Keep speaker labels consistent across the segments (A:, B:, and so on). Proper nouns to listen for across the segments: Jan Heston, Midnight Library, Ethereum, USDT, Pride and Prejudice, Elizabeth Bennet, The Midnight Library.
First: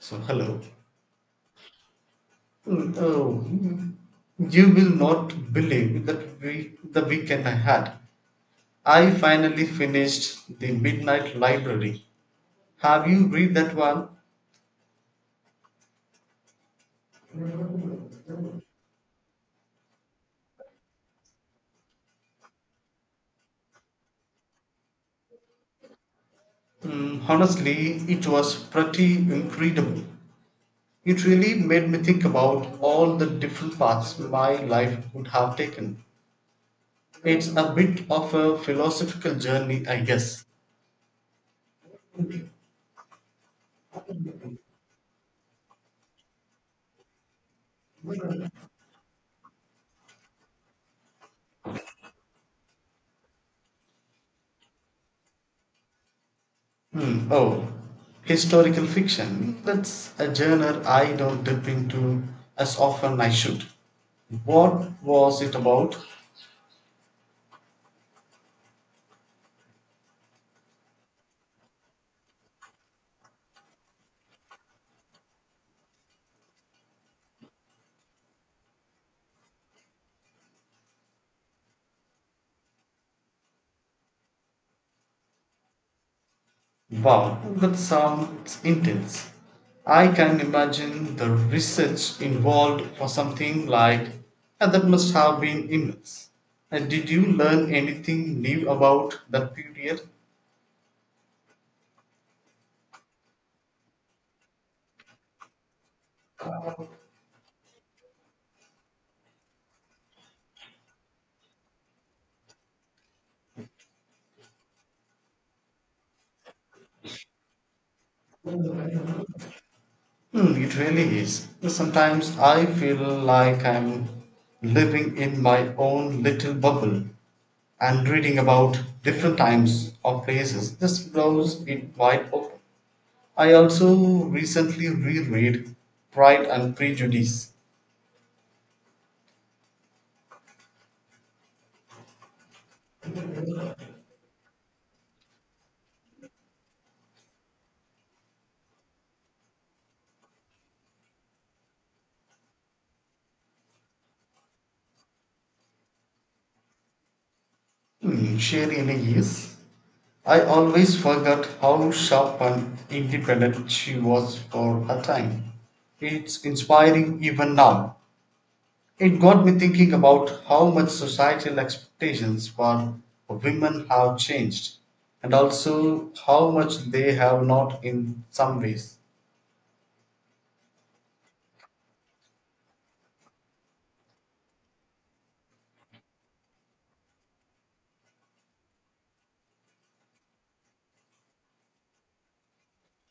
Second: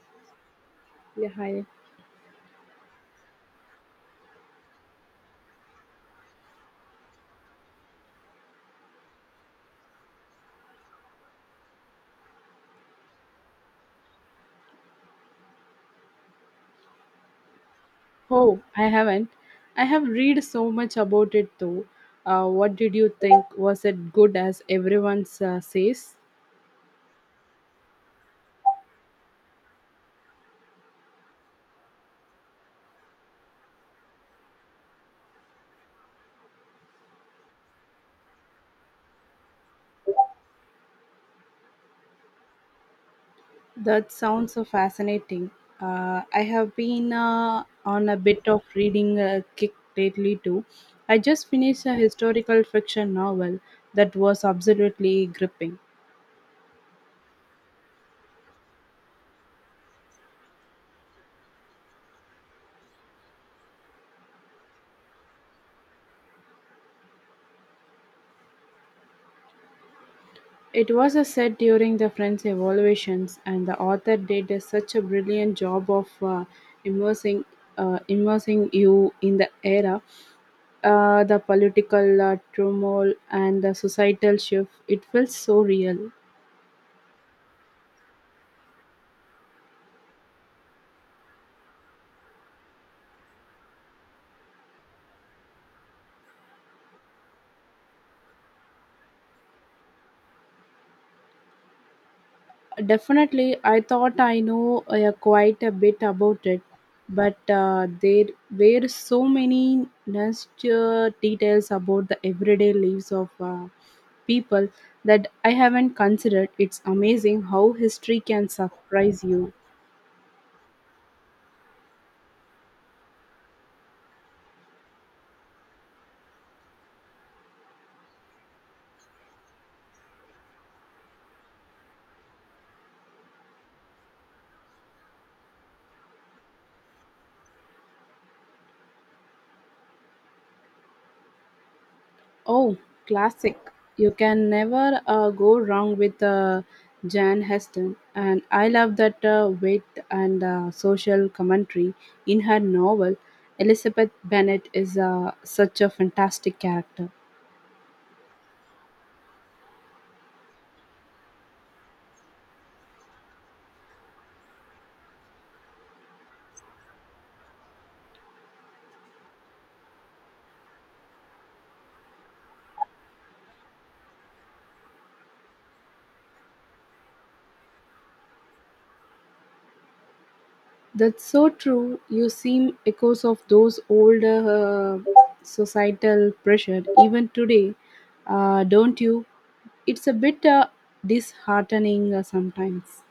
A: So, hello.
B: Yeah, hi.
A: Mm, Oh, mm, you will not believe the weekend I had. I finally finished The Midnight Library. Have you read that one?
B: Oh, I haven't. I have read so much about it though. What did you think? Was it good as everyone says?
A: Honestly, it was pretty incredible. It really made me think about all the different paths my life would have taken. It's a bit of a philosophical journey, I guess.
B: That sounds so fascinating. I have been on a bit of reading kick lately too. I just finished a historical fiction novel that was absolutely gripping.
A: Hmm. Oh, historical fiction. That's a genre I don't dip into as often I should. What was it about?
B: It was a set during the French evaluations, and the author such a brilliant job of immersing, immersing you in the era, the political turmoil, and the societal shift. It felt so real.
A: Wow, that sounds intense. I can imagine the research involved for something like and that must have been immense. And did you learn anything new about that period?
B: Definitely, I thought I know quite a bit about it, but there were so many nuanced details about the everyday lives of people that I haven't considered. It's amazing how history can surprise you.
A: It really is. Sometimes I feel like I'm living in my own little bubble, and reading about different times or places just blows it wide open. I also recently reread Pride and Prejudice.
B: Oh, classic. You can never go wrong with Jan Heston. And I love that wit and social commentary in her novel. Elizabeth Bennet is such a fantastic character.
A: Sherry Ellis. I always forgot how sharp and independent she was for her time. It's inspiring even now. It got me thinking about how much societal expectations for women have changed, and also how much they have not in some ways.
B: That's so true. You seem echoes of those old societal pressure even today, don't you? It's a bit disheartening sometimes.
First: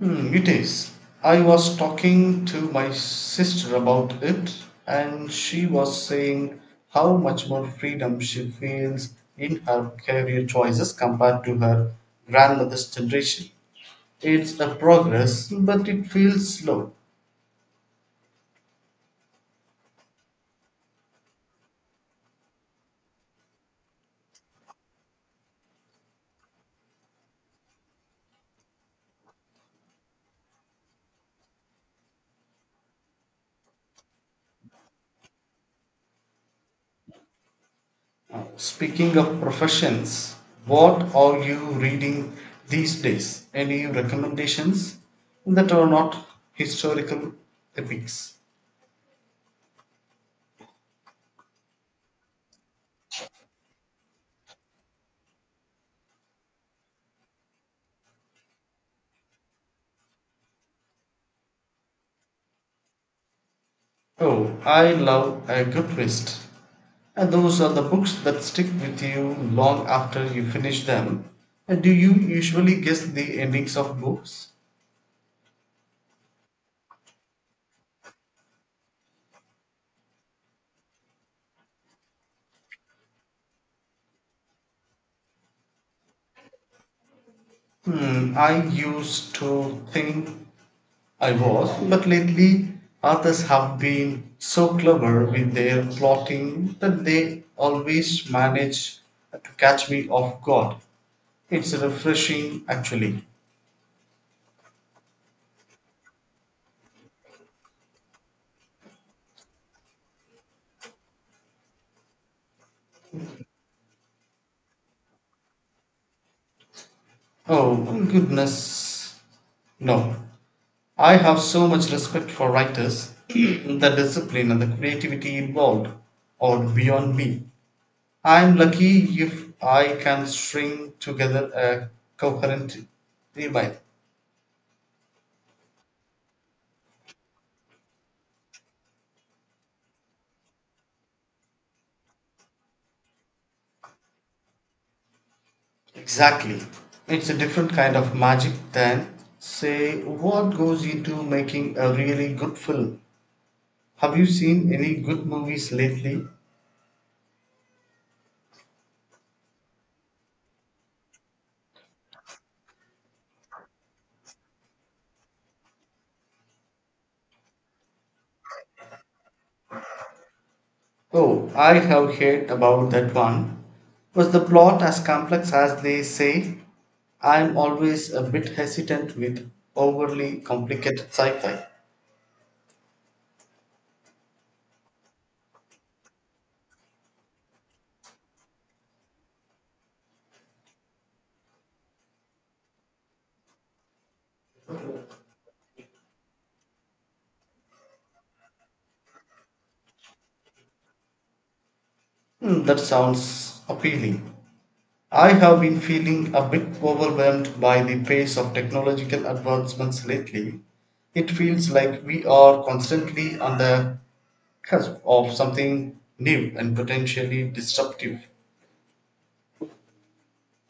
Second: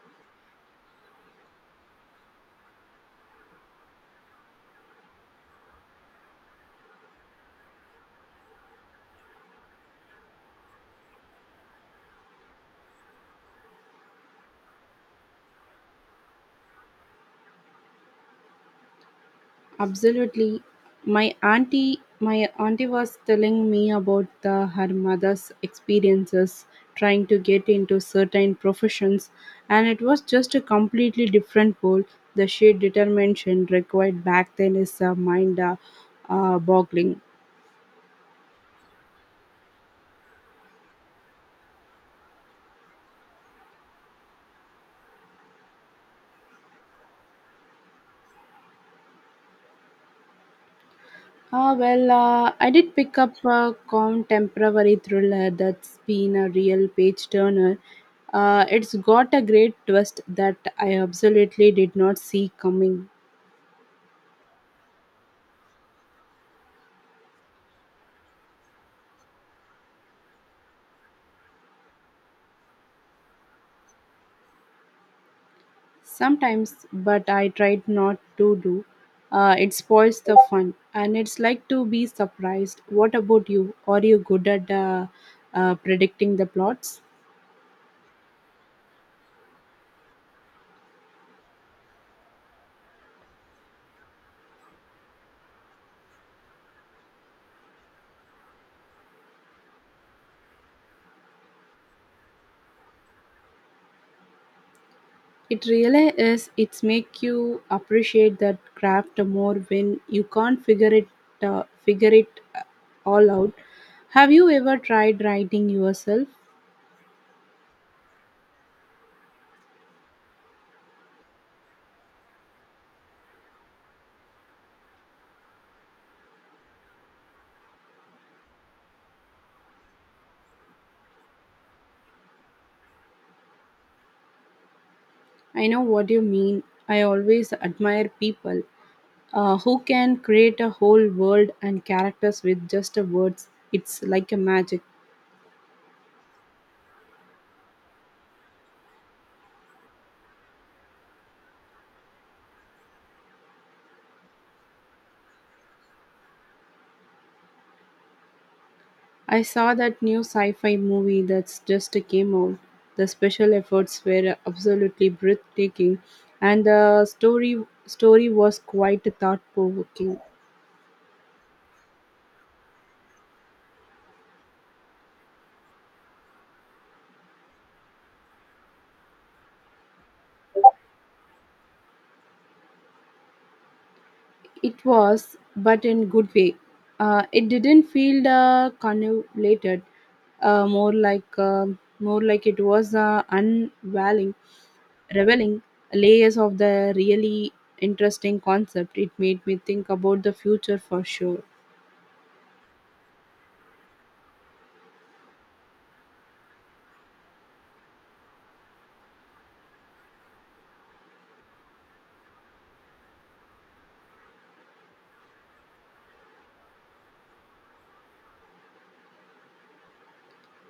A: It is. I was talking to my sister about it, and she was saying how much more freedom she feels in her career choices compared to her grandmother's generation. It's a progress, but it feels slow.
B: Absolutely. My auntie was telling me about her mother's experiences trying to get into certain professions, and it was just a completely different world. The sheer determination required back then is mind boggling.
A: Speaking of professions, what are you reading these days? Any recommendations that are not historical epics?
B: Ah well, I did pick up a contemporary thriller that's been a real page turner. It's got a great twist that I absolutely did not see coming.
A: Oh, I love a good twist. And those are the books that stick with you long after you finish them. And do you usually guess the endings of books?
B: Sometimes, but I tried not to do. It spoils the fun, and it's like to be surprised. What about you? Are you good at predicting the plots?
A: I used to think I was, but lately authors have been so clever with their plotting that they always manage to catch me off guard. It's refreshing, actually.
B: It really is. It's make you appreciate that craft more when you can't figure it uh, all out. Have you ever tried writing yourself?
A: Oh, goodness. No. I have so much respect for writers. The discipline and the creativity involved are beyond me. I'm lucky if I can string together a coherent email.
B: I know what you mean. I always admire people who can create a whole world and characters with just a words. It's like a magic.
A: Exactly. It's a different kind of magic than, say, what goes into making a really good film. Have you seen any good movies lately?
B: I saw that new sci-fi movie that's just came out. The special efforts were absolutely breathtaking, and the story was quite thought-provoking.
A: Oh, I have heard about that one. Was the plot as complex as they say? I'm always a bit hesitant with overly complicated sci fi.
B: It was, but in good way. It didn't feel convoluted, more like it was revealing layers of the really interesting concept. It made me think about the future for sure.
A: That sounds appealing. I have been feeling a bit overwhelmed by the pace of technological advancements lately. It feels like we are constantly on the cusp of something new and potentially disruptive.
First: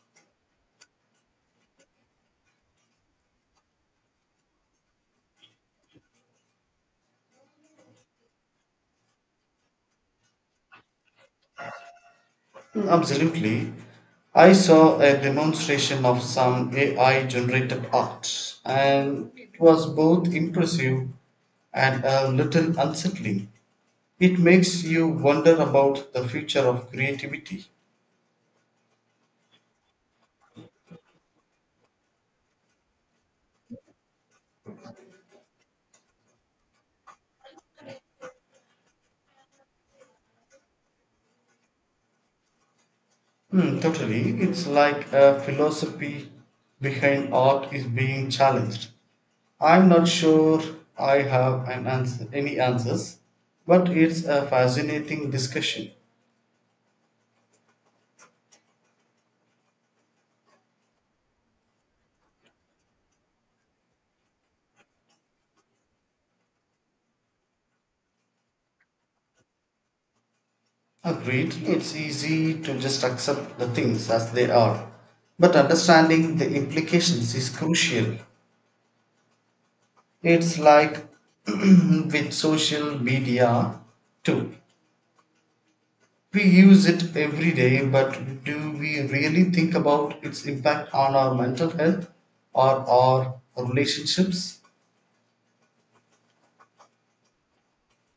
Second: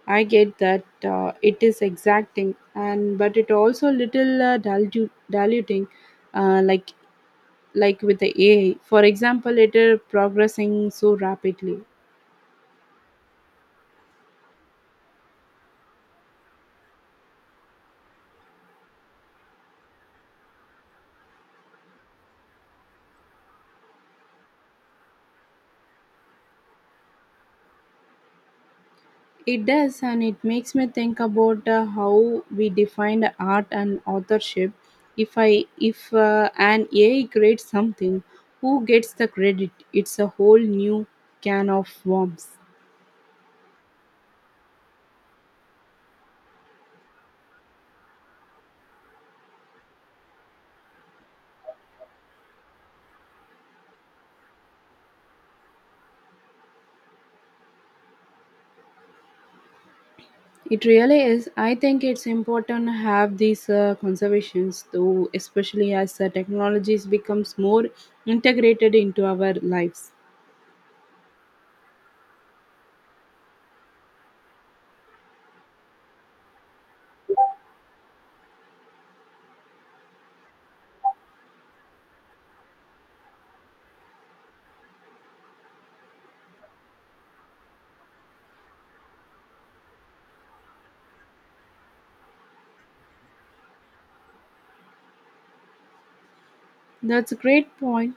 B: I get that it is exacting, and but it also little diluting, uh, like like with the AI, for example, it is progressing so rapidly.
A: Absolutely. I saw a demonstration of some AI generated art, and it was both impressive and a little unsettling. It makes you wonder about the future of creativity.
B: It does, and it makes me think about how we define art and authorship. If an AI creates something, who gets the credit? It's a whole new can of worms.
A: Totally. It's like a philosophy behind art is being challenged. I'm not sure I have an answer, any answers, but it's a fascinating discussion.
B: It really is. I think it's important to have these conservations, though, especially as technologies becomes more integrated into our lives.
A: Agreed, it's easy to just accept the things as they are, but understanding the implications is crucial. It's like with social media too. We use it every day, but do we really think about its impact on our mental health or our relationships?
B: That's a great point.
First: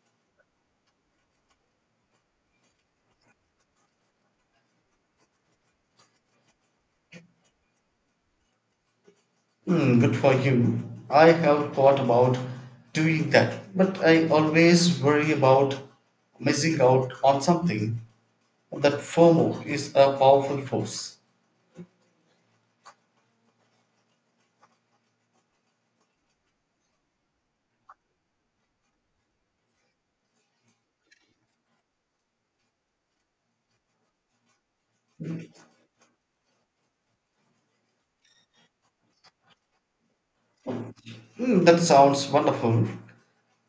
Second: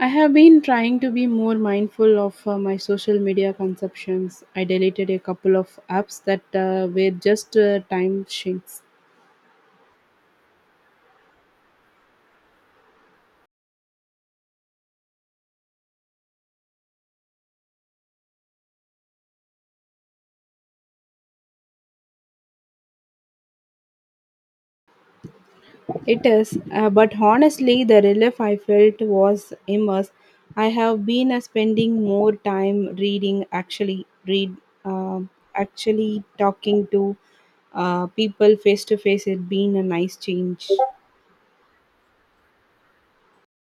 B: I have been trying to be more mindful of my social media consumptions. I deleted a couple of apps that were just time sinks.
A: Good for you. I have thought about doing that, but I always worry about missing out on something. That FOMO is a powerful force.
B: It is, but honestly, the relief I felt was immense. I have been spending more time reading, um actually talking to people face to face. It's been a nice change.
A: That sounds wonderful.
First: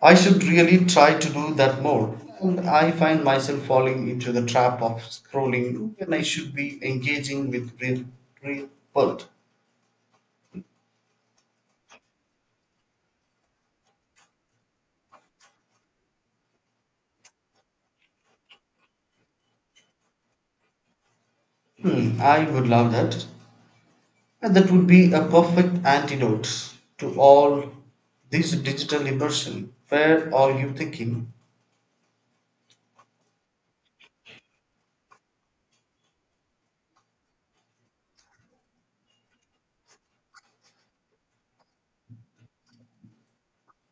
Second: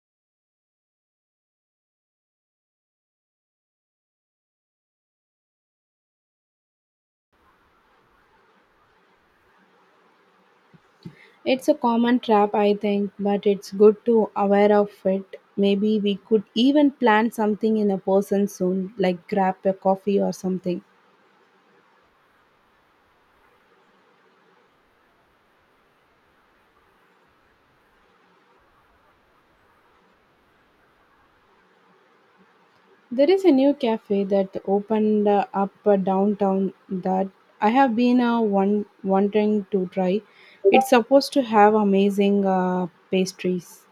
A: I should really try to do that more, and I find myself falling into the trap of scrolling when I should be engaging with real, real world.
B: It's a common trap, I think, but it's good to aware of it. Maybe we could even plan something in a person soon, like grab a coffee or something.
A: I would love that. And that would be a perfect antidote to all this digital immersion. Where are you thinking?
B: There is a new cafe that opened up downtown that I have been wanting to try. It's supposed to have amazing pastries.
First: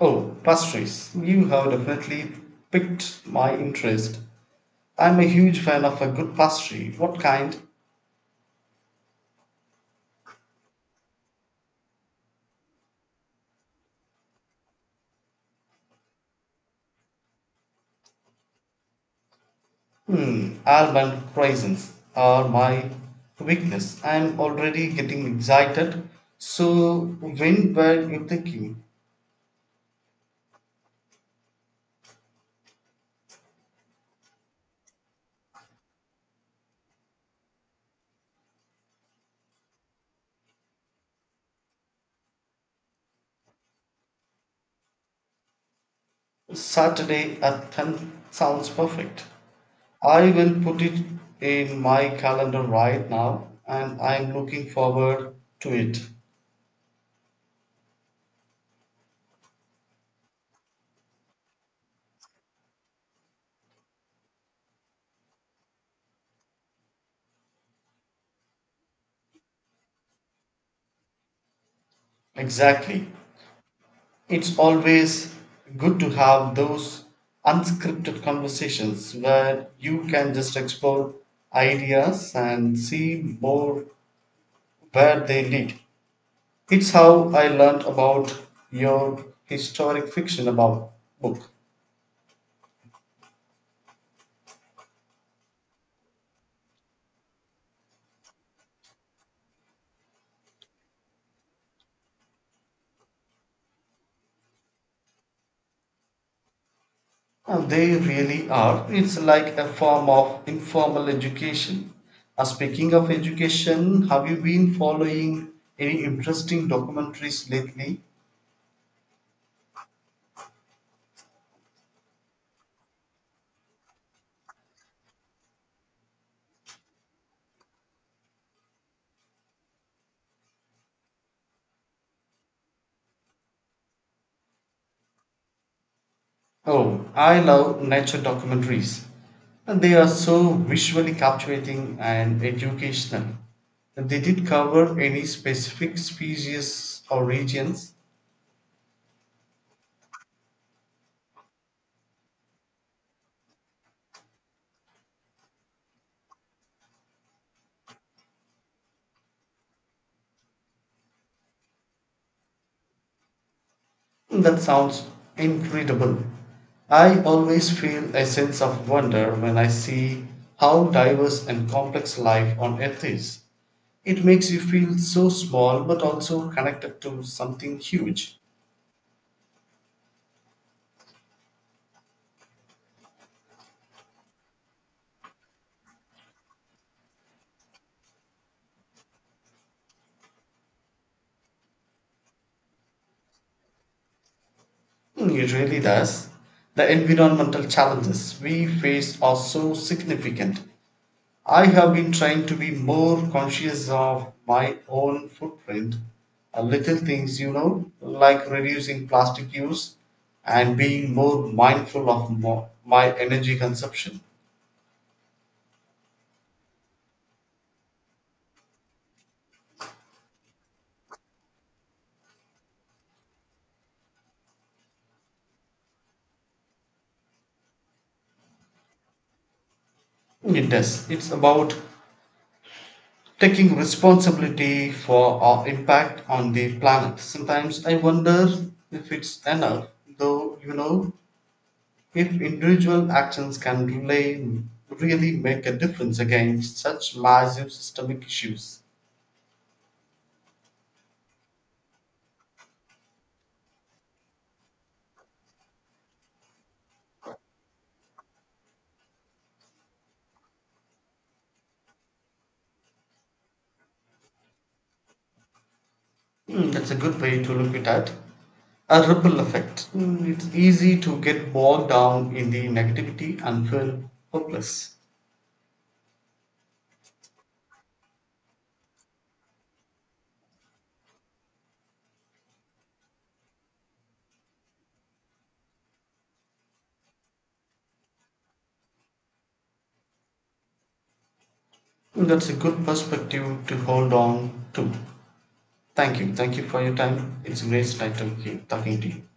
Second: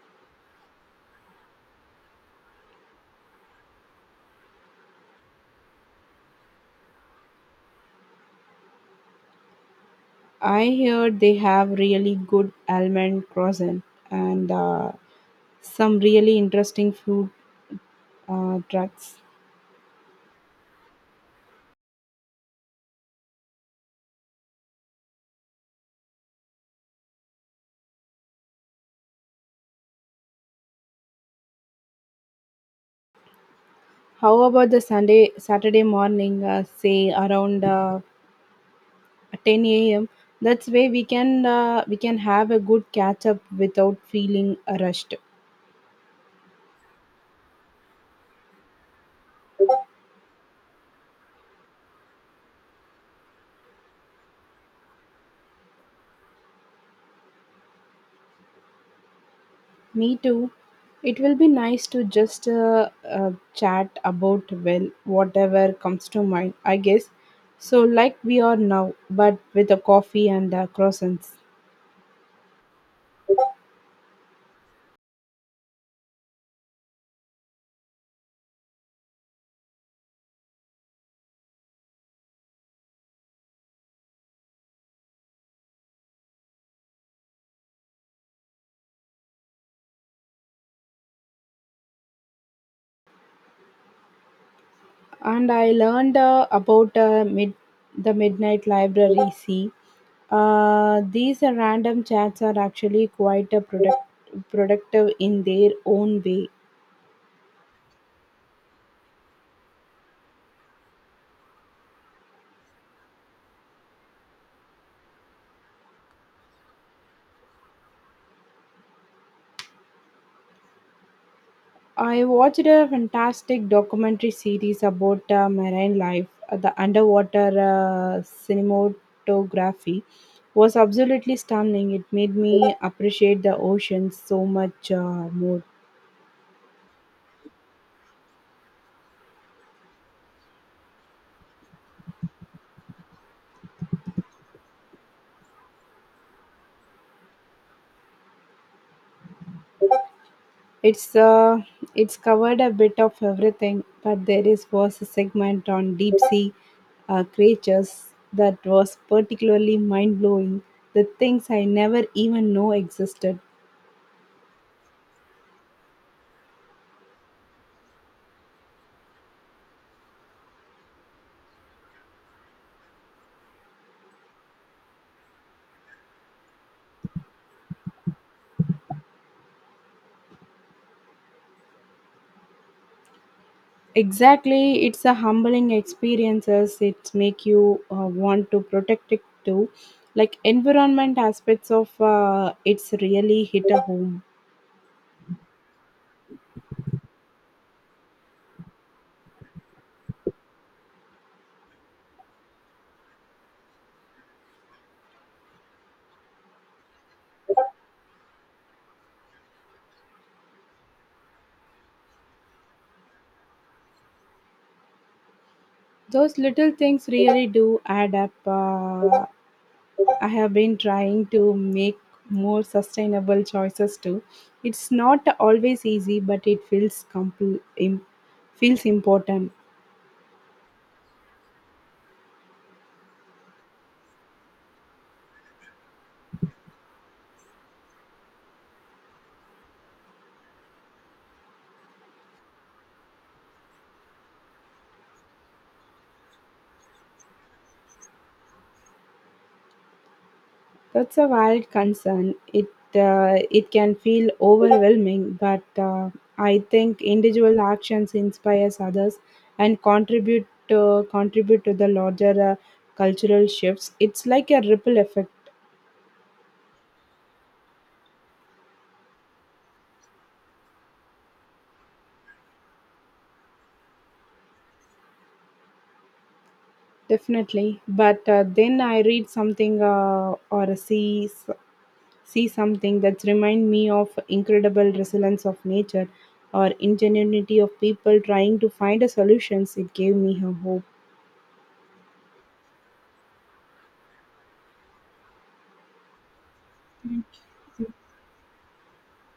A: Oh, pastries. You have definitely piqued my interest. I'm a huge fan of a good pastry. What kind?
B: I hear they have really good almond croissant and some really interesting food trucks.
A: Almond raisins are my weakness. I'm already getting excited. So, when were you thinking?
B: How about Saturday morning, say around 10 a.m. That's way we can have a good catch up without feeling rushed.
A: Saturday at 10 sounds perfect. I will put it in my calendar right now, and I'm looking forward to it.
B: Me too. It will be nice to just chat about well whatever comes to mind, I guess. So like we are now, but with a coffee and croissants.
A: Exactly. It's always good to have those unscripted conversations where you can just explore ideas and see more where they lead. It's how I learned about your historic fiction about book.
B: And I learned about the Midnight Library. See, these random chats are actually quite productive in their own way.
A: They really are. It's like a form of informal education. Speaking of education, have you been following any interesting documentaries lately?
B: I watched a fantastic documentary series about marine life. The underwater cinematography was absolutely stunning. It made me appreciate the ocean so much more.
A: Oh, I love nature documentaries. And They are so visually captivating and educational. They did cover any specific species or regions.
B: It's uh, it's covered a bit of everything, but there is was a segment on deep sea creatures that was particularly mind blowing. The things I never even know existed.
A: That sounds incredible. I always feel a sense of wonder when I see how diverse and complex life on earth is. It makes you feel so small but also connected to something huge.
B: Exactly, it's a humbling experiences. It make you want to protect it too. Like environment aspects of it's really hit a home.
A: It really does. The environmental challenges we face are so significant. I have been trying to be more conscious of my own footprint. Little things, you know, like reducing plastic use and being more mindful of my energy consumption.
B: Those little things really do add up. I have been trying to make more sustainable choices too. It's not always easy, but it feels feels important.
A: It does. It's about taking responsibility for our impact on the planet. Sometimes I wonder if it's enough, though, you know, if individual actions can really make a difference against such massive systemic issues.
B: That's a valid concern. It can feel overwhelming, but I think individual actions inspires others and contribute to the larger cultural shifts. It's like a ripple effect,
A: That's a good way to look at it. A ripple effect. It's easy to get bogged down in the negativity and feel hopeless.
B: definitely. But then I read something or see something that's remind me of incredible resilience of nature or ingenuity of people trying to find a solutions it gave me her hope.
A: That's a good perspective to hold on to. Thank you. Thank you for your
B: Thank
A: time.
B: you.
A: It's a great time talking to you.